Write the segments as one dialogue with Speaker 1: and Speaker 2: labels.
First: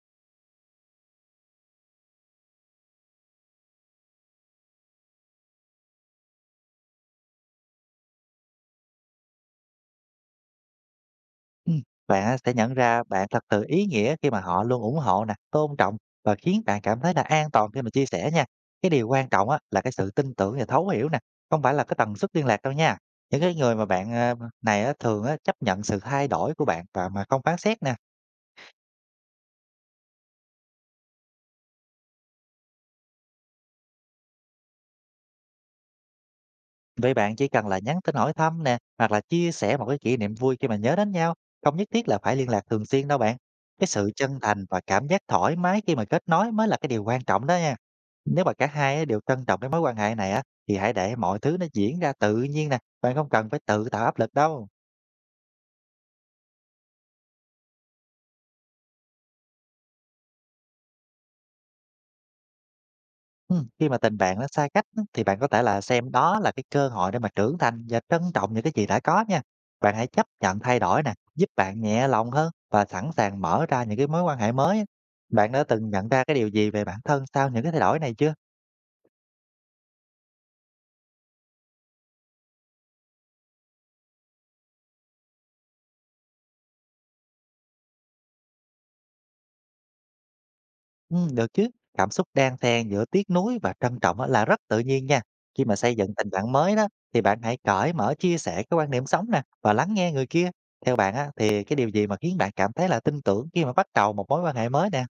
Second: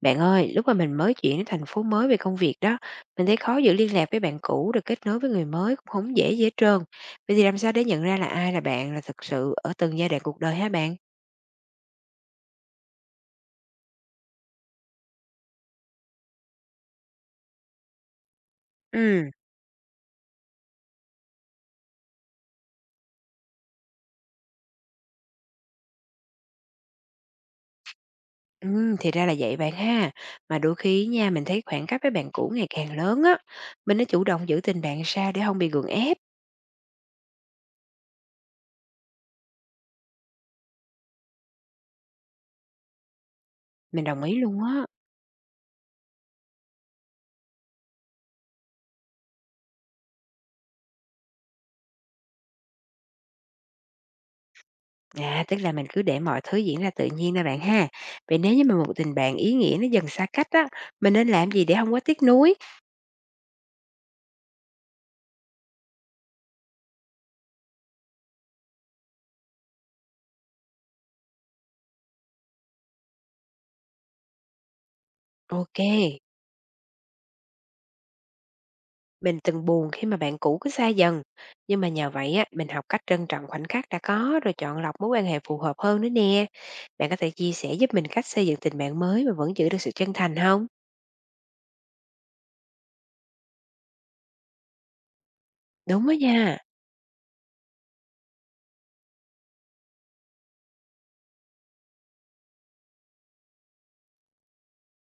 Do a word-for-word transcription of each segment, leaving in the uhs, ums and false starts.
Speaker 1: Bạn ơi, lúc mà mình mới chuyển đến thành phố mới về công việc đó, mình thấy khó giữ liên lạc với bạn cũ rồi kết nối với người mới cũng không dễ dễ trơn. Vậy thì làm sao để nhận ra là ai là bạn là thực sự ở từng giai đoạn cuộc đời hả bạn?
Speaker 2: Ừm, bạn á sẽ nhận ra bạn thật sự ý nghĩa khi mà họ luôn ủng hộ nè, tôn trọng và khiến bạn cảm thấy là an toàn khi mà chia sẻ nha. Cái điều quan
Speaker 1: Ừ,
Speaker 2: trọng á là cái sự tin tưởng và thấu hiểu nè, không phải là cái tần suất liên lạc đâu nha. Những cái người mà bạn, ờ, này á thường á chấp nhận sự thay đổi của bạn và mà không phán xét nè.
Speaker 1: ừ, thì ra là vậy bạn ha. Mà đôi khi nha, mình thấy khoảng cách với bạn cũ ngày càng lớn á. Mình đã chủ động giữ tình bạn xa để không bị gượng ép.
Speaker 2: Vậy bạn chỉ cần là nhắn tin hỏi thăm nè, hoặc là chia sẻ một cái kỷ niệm vui khi mà nhớ đến nhau, không nhất thiết là phải liên lạc thường xuyên đâu bạn. Cái
Speaker 1: Mình
Speaker 2: sự
Speaker 1: đồng ý
Speaker 2: chân thành
Speaker 1: luôn
Speaker 2: và
Speaker 1: á.
Speaker 2: cảm giác thoải mái khi mà kết nối mới là cái điều quan trọng đó nha. Nếu mà cả hai á đều trân trọng cái mối quan hệ này á, thì hãy để mọi thứ nó diễn ra tự nhiên nè, bạn không cần phải tự tạo áp lực đâu.
Speaker 1: À, tức là mình cứ để mọi thứ diễn ra tự nhiên nè bạn ha. Vậy nếu như mà một tình bạn ý nghĩa nó dần xa cách á, mình nên làm gì để không quá tiếc nuối?
Speaker 2: Ừm, khi mà tình bạn nó xa cách á, thì bạn có thể là xem đó là cái cơ hội để mà trưởng thành và trân trọng những cái gì đã có nha. Bạn hãy chấp nhận thay đổi nè, giúp bạn nhẹ lòng hơn và sẵn sàng mở ra những cái mối quan hệ mới á. Bạn đã
Speaker 1: Ok,
Speaker 2: từng nhận ra cái điều gì về bản thân sau những cái thay đổi này chưa?
Speaker 1: mình từng buồn khi mà bạn cũ cứ xa dần, nhưng mà nhờ vậy á, mình học cách trân trọng khoảnh khắc đã có rồi chọn lọc mối quan hệ phù hợp hơn nữa nè. Bạn có thể chia sẻ giúp mình cách xây dựng tình bạn mới mà vẫn giữ được sự chân thành không?
Speaker 2: Ừm, được chứ. Cảm xúc đan xen giữa tiếc nuối và trân trọng á là rất tự nhiên nha. Khi mà xây
Speaker 1: Đúng đó
Speaker 2: dựng tình bạn
Speaker 1: nha.
Speaker 2: mới đó thì bạn hãy cởi mở chia sẻ cái quan điểm sống nè và lắng nghe người kia. Theo bạn á thì cái điều gì mà khiến bạn cảm thấy là tin tưởng khi mà bắt đầu một mối quan hệ mới nè?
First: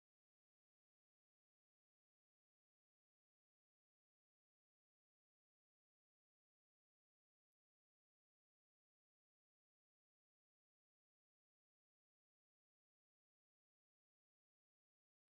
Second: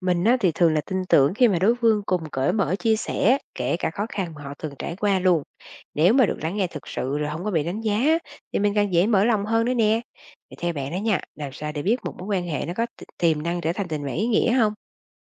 Speaker 1: Mình á, thì thường là tin tưởng khi mà đối phương cùng cởi mở chia sẻ, kể cả khó khăn mà họ thường trải qua luôn. Nếu mà được lắng nghe thực sự rồi không có bị đánh giá á, thì mình càng dễ mở lòng hơn nữa nè. Vậy theo bạn đó nha, làm sao để biết một mối quan hệ nó có ti- tiềm năng trở thành tình bạn ý nghĩa không?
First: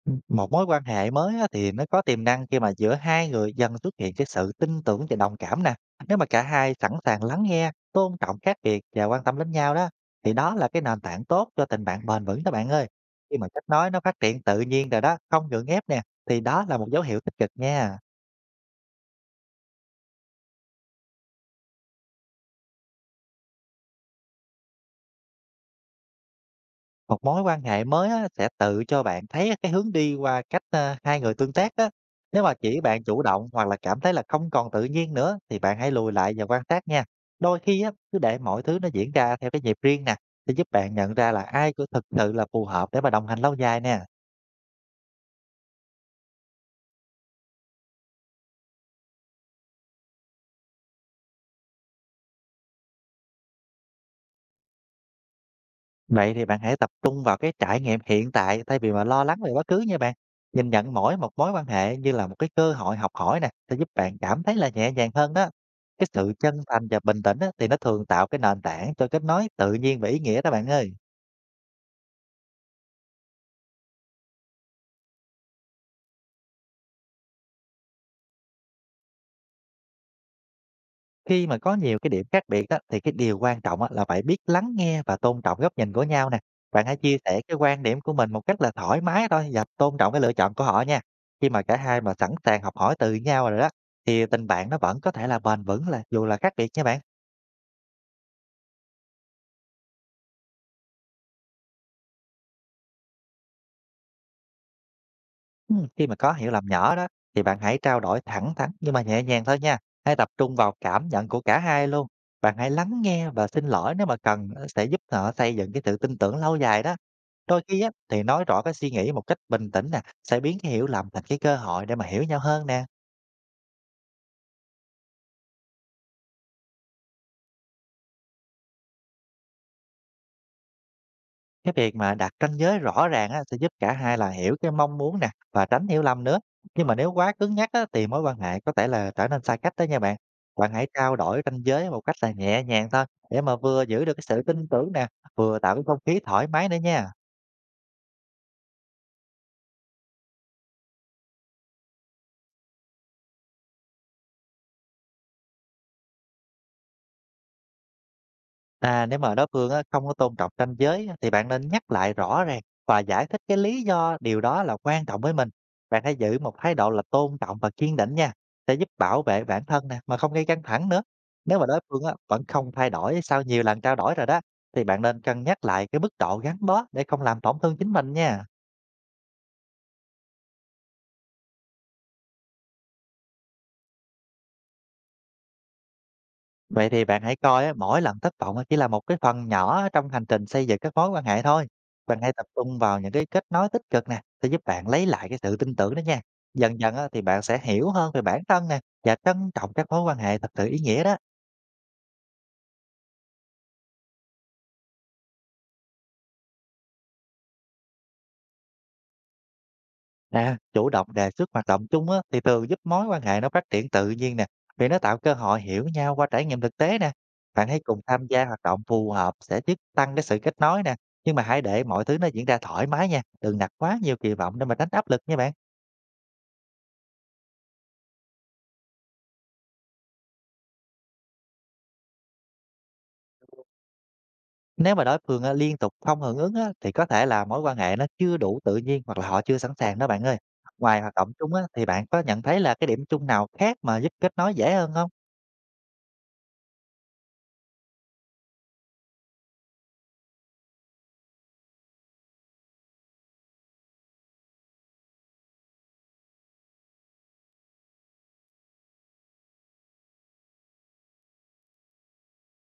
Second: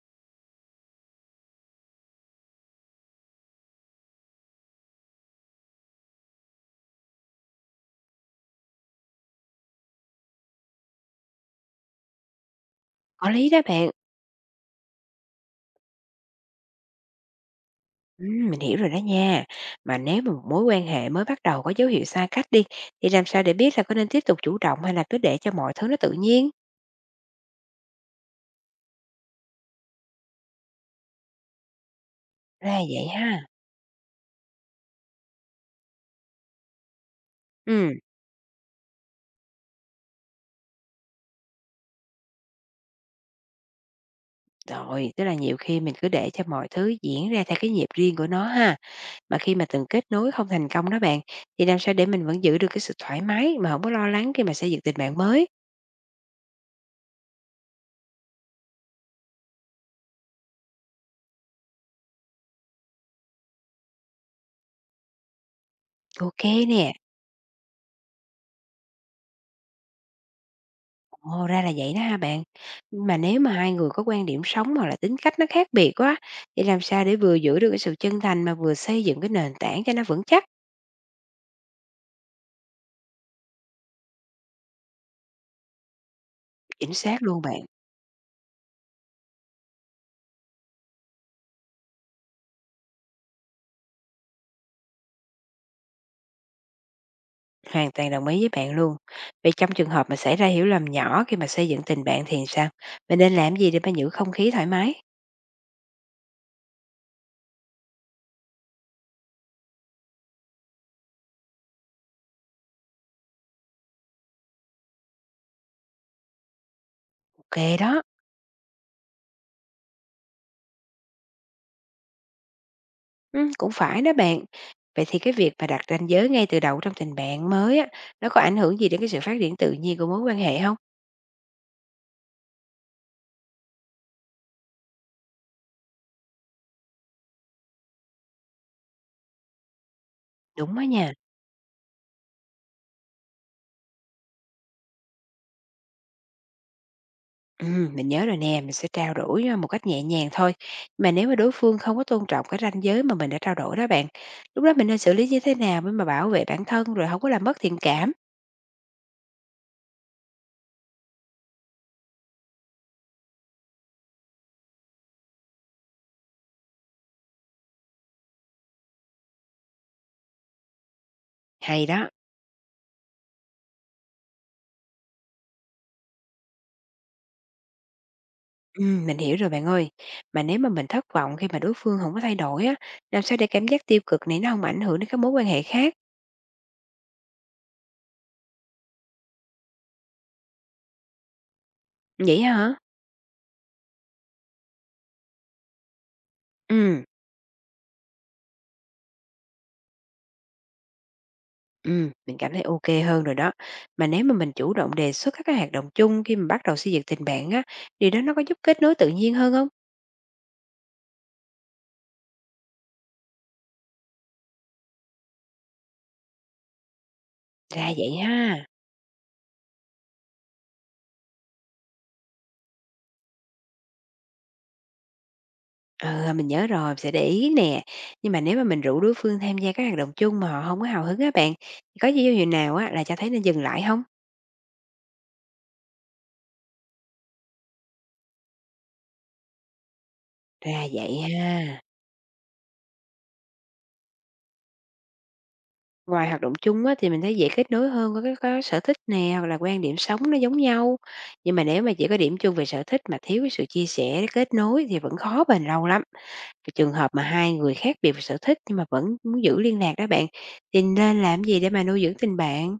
Speaker 2: Ừm, một mối quan hệ mới á thì nó có tiềm năng khi mà giữa hai người dần xuất hiện cái sự tin tưởng và đồng cảm nè. Nếu mà cả hai sẵn sàng lắng nghe, tôn trọng khác biệt và quan tâm đến nhau đó, thì đó là cái nền tảng tốt cho tình bạn bền vững đó bạn ơi.
Speaker 1: Có
Speaker 2: Khi mà
Speaker 1: lý đó
Speaker 2: cách nói
Speaker 1: bạn.
Speaker 2: nó phát triển tự nhiên rồi đó, không gượng ép nè, thì đó là một dấu hiệu tích cực nha.
Speaker 1: Ừm, mình hiểu rồi đó nha. Mà nếu mà một mối quan hệ mới bắt đầu có dấu hiệu xa cách đi, thì làm sao để biết là có nên tiếp tục chủ động hay là cứ để cho mọi thứ nó tự nhiên?
Speaker 2: Một mối quan hệ mới á, sẽ tự cho bạn thấy cái hướng đi qua cách, a, hai người tương tác á. Nếu mà
Speaker 1: Ra
Speaker 2: chỉ bạn
Speaker 1: vậy
Speaker 2: chủ
Speaker 1: ha.
Speaker 2: động hoặc là cảm thấy là không còn tự nhiên nữa thì bạn hãy lùi lại và quan sát nha. Đôi khi á,
Speaker 1: Ừm,
Speaker 2: cứ để mọi thứ nó diễn ra theo cái nhịp riêng nè, sẽ giúp bạn nhận ra là ai có thực sự là phù hợp để mà đồng hành lâu dài nè.
Speaker 1: rồi, tức là nhiều khi mình cứ để cho mọi thứ diễn ra theo cái nhịp riêng của nó ha. Mà khi mà từng kết nối không thành công đó bạn, thì làm sao để mình vẫn giữ được cái sự thoải mái mà không có lo lắng khi mà xây dựng tình bạn mới?
Speaker 2: Vậy thì bạn hãy tập trung vào cái trải nghiệm hiện tại thay vì mà lo lắng về quá khứ nha bạn. Nhìn nhận mỗi một mối quan hệ như là một cái cơ hội học hỏi nè, sẽ giúp bạn cảm thấy là nhẹ nhàng hơn đó. Cái sự
Speaker 1: Ok
Speaker 2: chân
Speaker 1: nè.
Speaker 2: thành và bình tĩnh á, thì nó thường tạo cái nền tảng cho kết nối tự nhiên và ý nghĩa đó bạn ơi.
Speaker 1: Ồ, ra là vậy đó ha bạn. Mà nếu mà hai người có quan điểm sống hoặc là tính cách nó khác biệt quá, thì làm sao để vừa giữ được cái sự chân thành mà vừa xây dựng cái nền tảng cho nó vững chắc?
Speaker 2: Khi mà có nhiều cái điểm khác biệt á, thì cái điều quan trọng á, là phải biết lắng nghe và tôn trọng góc nhìn của nhau nè. Bạn
Speaker 1: Chính
Speaker 2: hãy chia
Speaker 1: xác
Speaker 2: sẻ
Speaker 1: luôn
Speaker 2: cái
Speaker 1: bạn,
Speaker 2: quan điểm của mình một cách là thoải mái thôi và tôn trọng cái lựa chọn của họ nha. Khi mà cả hai mà sẵn sàng học hỏi từ nhau rồi đó, thì tình bạn nó vẫn có thể là bền vững là dù là khác biệt nha bạn.
Speaker 1: hoàn toàn đồng ý với bạn luôn. Vậy trong trường hợp mà xảy ra hiểu lầm nhỏ khi mà xây dựng tình bạn thì sao? Mình nên làm gì để mà giữ không khí thoải mái?
Speaker 2: Ừ, khi mà có hiểu lầm nhỏ đó, thì bạn hãy trao đổi thẳng thắn nhưng mà nhẹ nhàng thôi nha. Hãy tập trung vào cảm nhận của cả hai luôn. Bạn hãy lắng nghe và xin lỗi nếu mà cần sẽ giúp họ xây dựng cái sự tin tưởng lâu dài đó. Đôi
Speaker 1: Ok
Speaker 2: khi á,
Speaker 1: đó,
Speaker 2: thì nói rõ cái suy nghĩ một cách bình tĩnh nè, sẽ biến cái hiểu lầm thành cái cơ hội để mà hiểu nhau hơn nè.
Speaker 1: ừ, cũng phải đó bạn. Vậy thì cái việc mà đặt ranh giới ngay từ đầu trong tình bạn mới á, nó có ảnh hưởng gì đến cái sự phát triển tự nhiên của mối quan hệ không?
Speaker 2: Cái việc mà đặt ranh giới rõ ràng á, sẽ giúp cả hai là hiểu cái mong muốn nè và tránh hiểu lầm nữa. Nhưng mà nếu quá cứng nhắc á, thì mối quan hệ có thể là trở nên xa cách đó nha bạn. Bạn
Speaker 1: Đúng đó
Speaker 2: hãy
Speaker 1: nha.
Speaker 2: trao đổi ranh giới một cách là nhẹ nhàng thôi để mà vừa giữ được cái sự tin tưởng nè, vừa tạo cái không khí thoải mái nữa nha.
Speaker 1: Ừm, mình nhớ rồi nè, mình sẽ trao đổi, a, một cách nhẹ nhàng thôi. Mà nếu mà đối phương không có tôn trọng cái ranh giới mà mình đã trao đổi đó bạn, lúc đó mình nên xử lý như thế nào để mà bảo vệ bản thân rồi không có làm mất thiện cảm?
Speaker 2: À, nếu mà đối phương á, không có tôn trọng ranh giới á, thì bạn nên nhắc lại rõ ràng và giải thích cái lý do điều đó là quan trọng với mình. Bạn hãy giữ một thái độ là tôn trọng và kiên định nha, sẽ giúp bảo vệ bản thân nè mà không gây căng thẳng nữa. Nếu mà đối
Speaker 1: Hay
Speaker 2: phương
Speaker 1: đó,
Speaker 2: á, vẫn không thay đổi sau nhiều lần trao đổi rồi đó, thì bạn nên cân nhắc lại cái mức độ gắn bó để không làm tổn thương chính mình nha.
Speaker 1: ừm, mình hiểu rồi bạn ơi. Mà nếu mà mình thất vọng khi mà đối phương không có thay đổi á, làm sao để cảm giác tiêu cực này nó không ảnh hưởng đến các mối quan hệ khác?
Speaker 2: Vậy thì bạn hãy coi á, mỗi lần thất vọng á, chỉ là một cái phần nhỏ trong hành trình xây dựng các mối quan hệ thôi. Bạn hãy
Speaker 1: Vậy
Speaker 2: tập
Speaker 1: hả?
Speaker 2: trung vào những cái kết nối tích cực nè, sẽ giúp bạn lấy lại cái sự tin tưởng đó nha. Dần dần
Speaker 1: Ừm,
Speaker 2: á, thì bạn sẽ hiểu hơn về bản thân nè và trân trọng các mối quan hệ thật sự ý nghĩa đó.
Speaker 1: ừm, mình cảm thấy ok hơn rồi đó. Mà nếu mà mình chủ động đề xuất các cái hoạt động chung khi mà bắt đầu xây dựng tình bạn á, điều đó nó có giúp kết nối tự nhiên hơn không?
Speaker 2: À, chủ động đề xuất hoạt động chung á, thì thường giúp mối quan hệ nó phát triển tự nhiên nè, vì nó tạo cơ hội hiểu nhau qua trải nghiệm thực tế nè. Bạn hãy
Speaker 1: Ra
Speaker 2: cùng
Speaker 1: vậy
Speaker 2: tham gia hoạt
Speaker 1: ha.
Speaker 2: động phù hợp sẽ giúp tăng cái sự kết nối nè, nhưng mà hãy để mọi thứ nó diễn ra thoải mái nha, đừng đặt quá nhiều kỳ vọng để mà tránh áp lực nha bạn.
Speaker 1: Ờ, mình nhớ rồi, mình sẽ để ý nè. Nhưng mà nếu mà mình rủ đối phương tham gia các hoạt động chung mà họ không có hào hứng á bạn, thì có dấu hiệu nào á là cho thấy nên dừng lại không?
Speaker 2: Nếu mà đối phương á, liên tục không hưởng ứng á, thì có thể là mối quan hệ nó chưa đủ tự nhiên hoặc là họ chưa sẵn sàng đó bạn ơi.
Speaker 1: Ra
Speaker 2: Ngoài hoạt
Speaker 1: vậy
Speaker 2: động chung á,
Speaker 1: ha.
Speaker 2: thì bạn có nhận thấy là cái điểm chung nào khác mà giúp kết nối dễ hơn không?
Speaker 1: Ngoài hoạt động chung á thì mình thấy dễ kết nối hơn với cái có sở thích nè, hoặc là quan điểm sống nó giống nhau. Nhưng mà nếu mà chỉ có điểm chung về sở thích mà thiếu cái sự chia sẻ, kết nối thì vẫn khó bền lâu lắm. Cái trường hợp mà hai người khác biệt về sở thích nhưng mà vẫn muốn giữ liên lạc đó bạn, thì nên làm gì để mà nuôi dưỡng tình bạn?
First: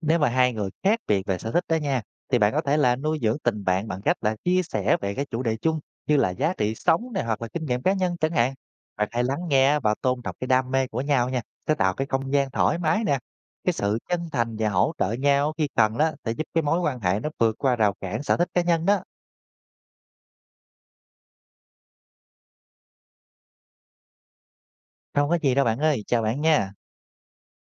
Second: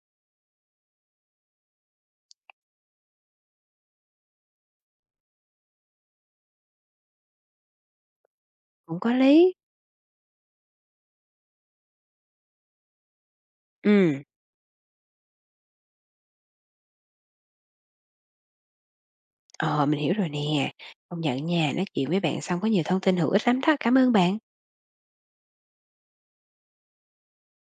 Speaker 2: Nếu mà hai người khác biệt về sở thích đó nha, thì bạn có thể là nuôi dưỡng tình bạn bằng cách là chia sẻ về cái chủ đề chung như là giá trị sống này hoặc là kinh nghiệm cá nhân chẳng hạn.
Speaker 1: Cũng
Speaker 2: Bạn
Speaker 1: có
Speaker 2: hãy lắng
Speaker 1: lý.
Speaker 2: nghe và tôn trọng cái đam mê của nhau nha, sẽ tạo cái không gian thoải mái nè. Cái sự
Speaker 1: Ừ.
Speaker 2: chân thành và hỗ trợ nhau khi cần đó sẽ giúp cái mối quan hệ nó vượt qua rào cản sở thích cá nhân đó.
Speaker 1: Ờ, mình hiểu rồi nè. Công nhận nha, nói chuyện với bạn xong có nhiều thông tin hữu ích lắm đó. Cảm ơn bạn.
Speaker 2: Không có gì đâu bạn ơi, chào bạn nha.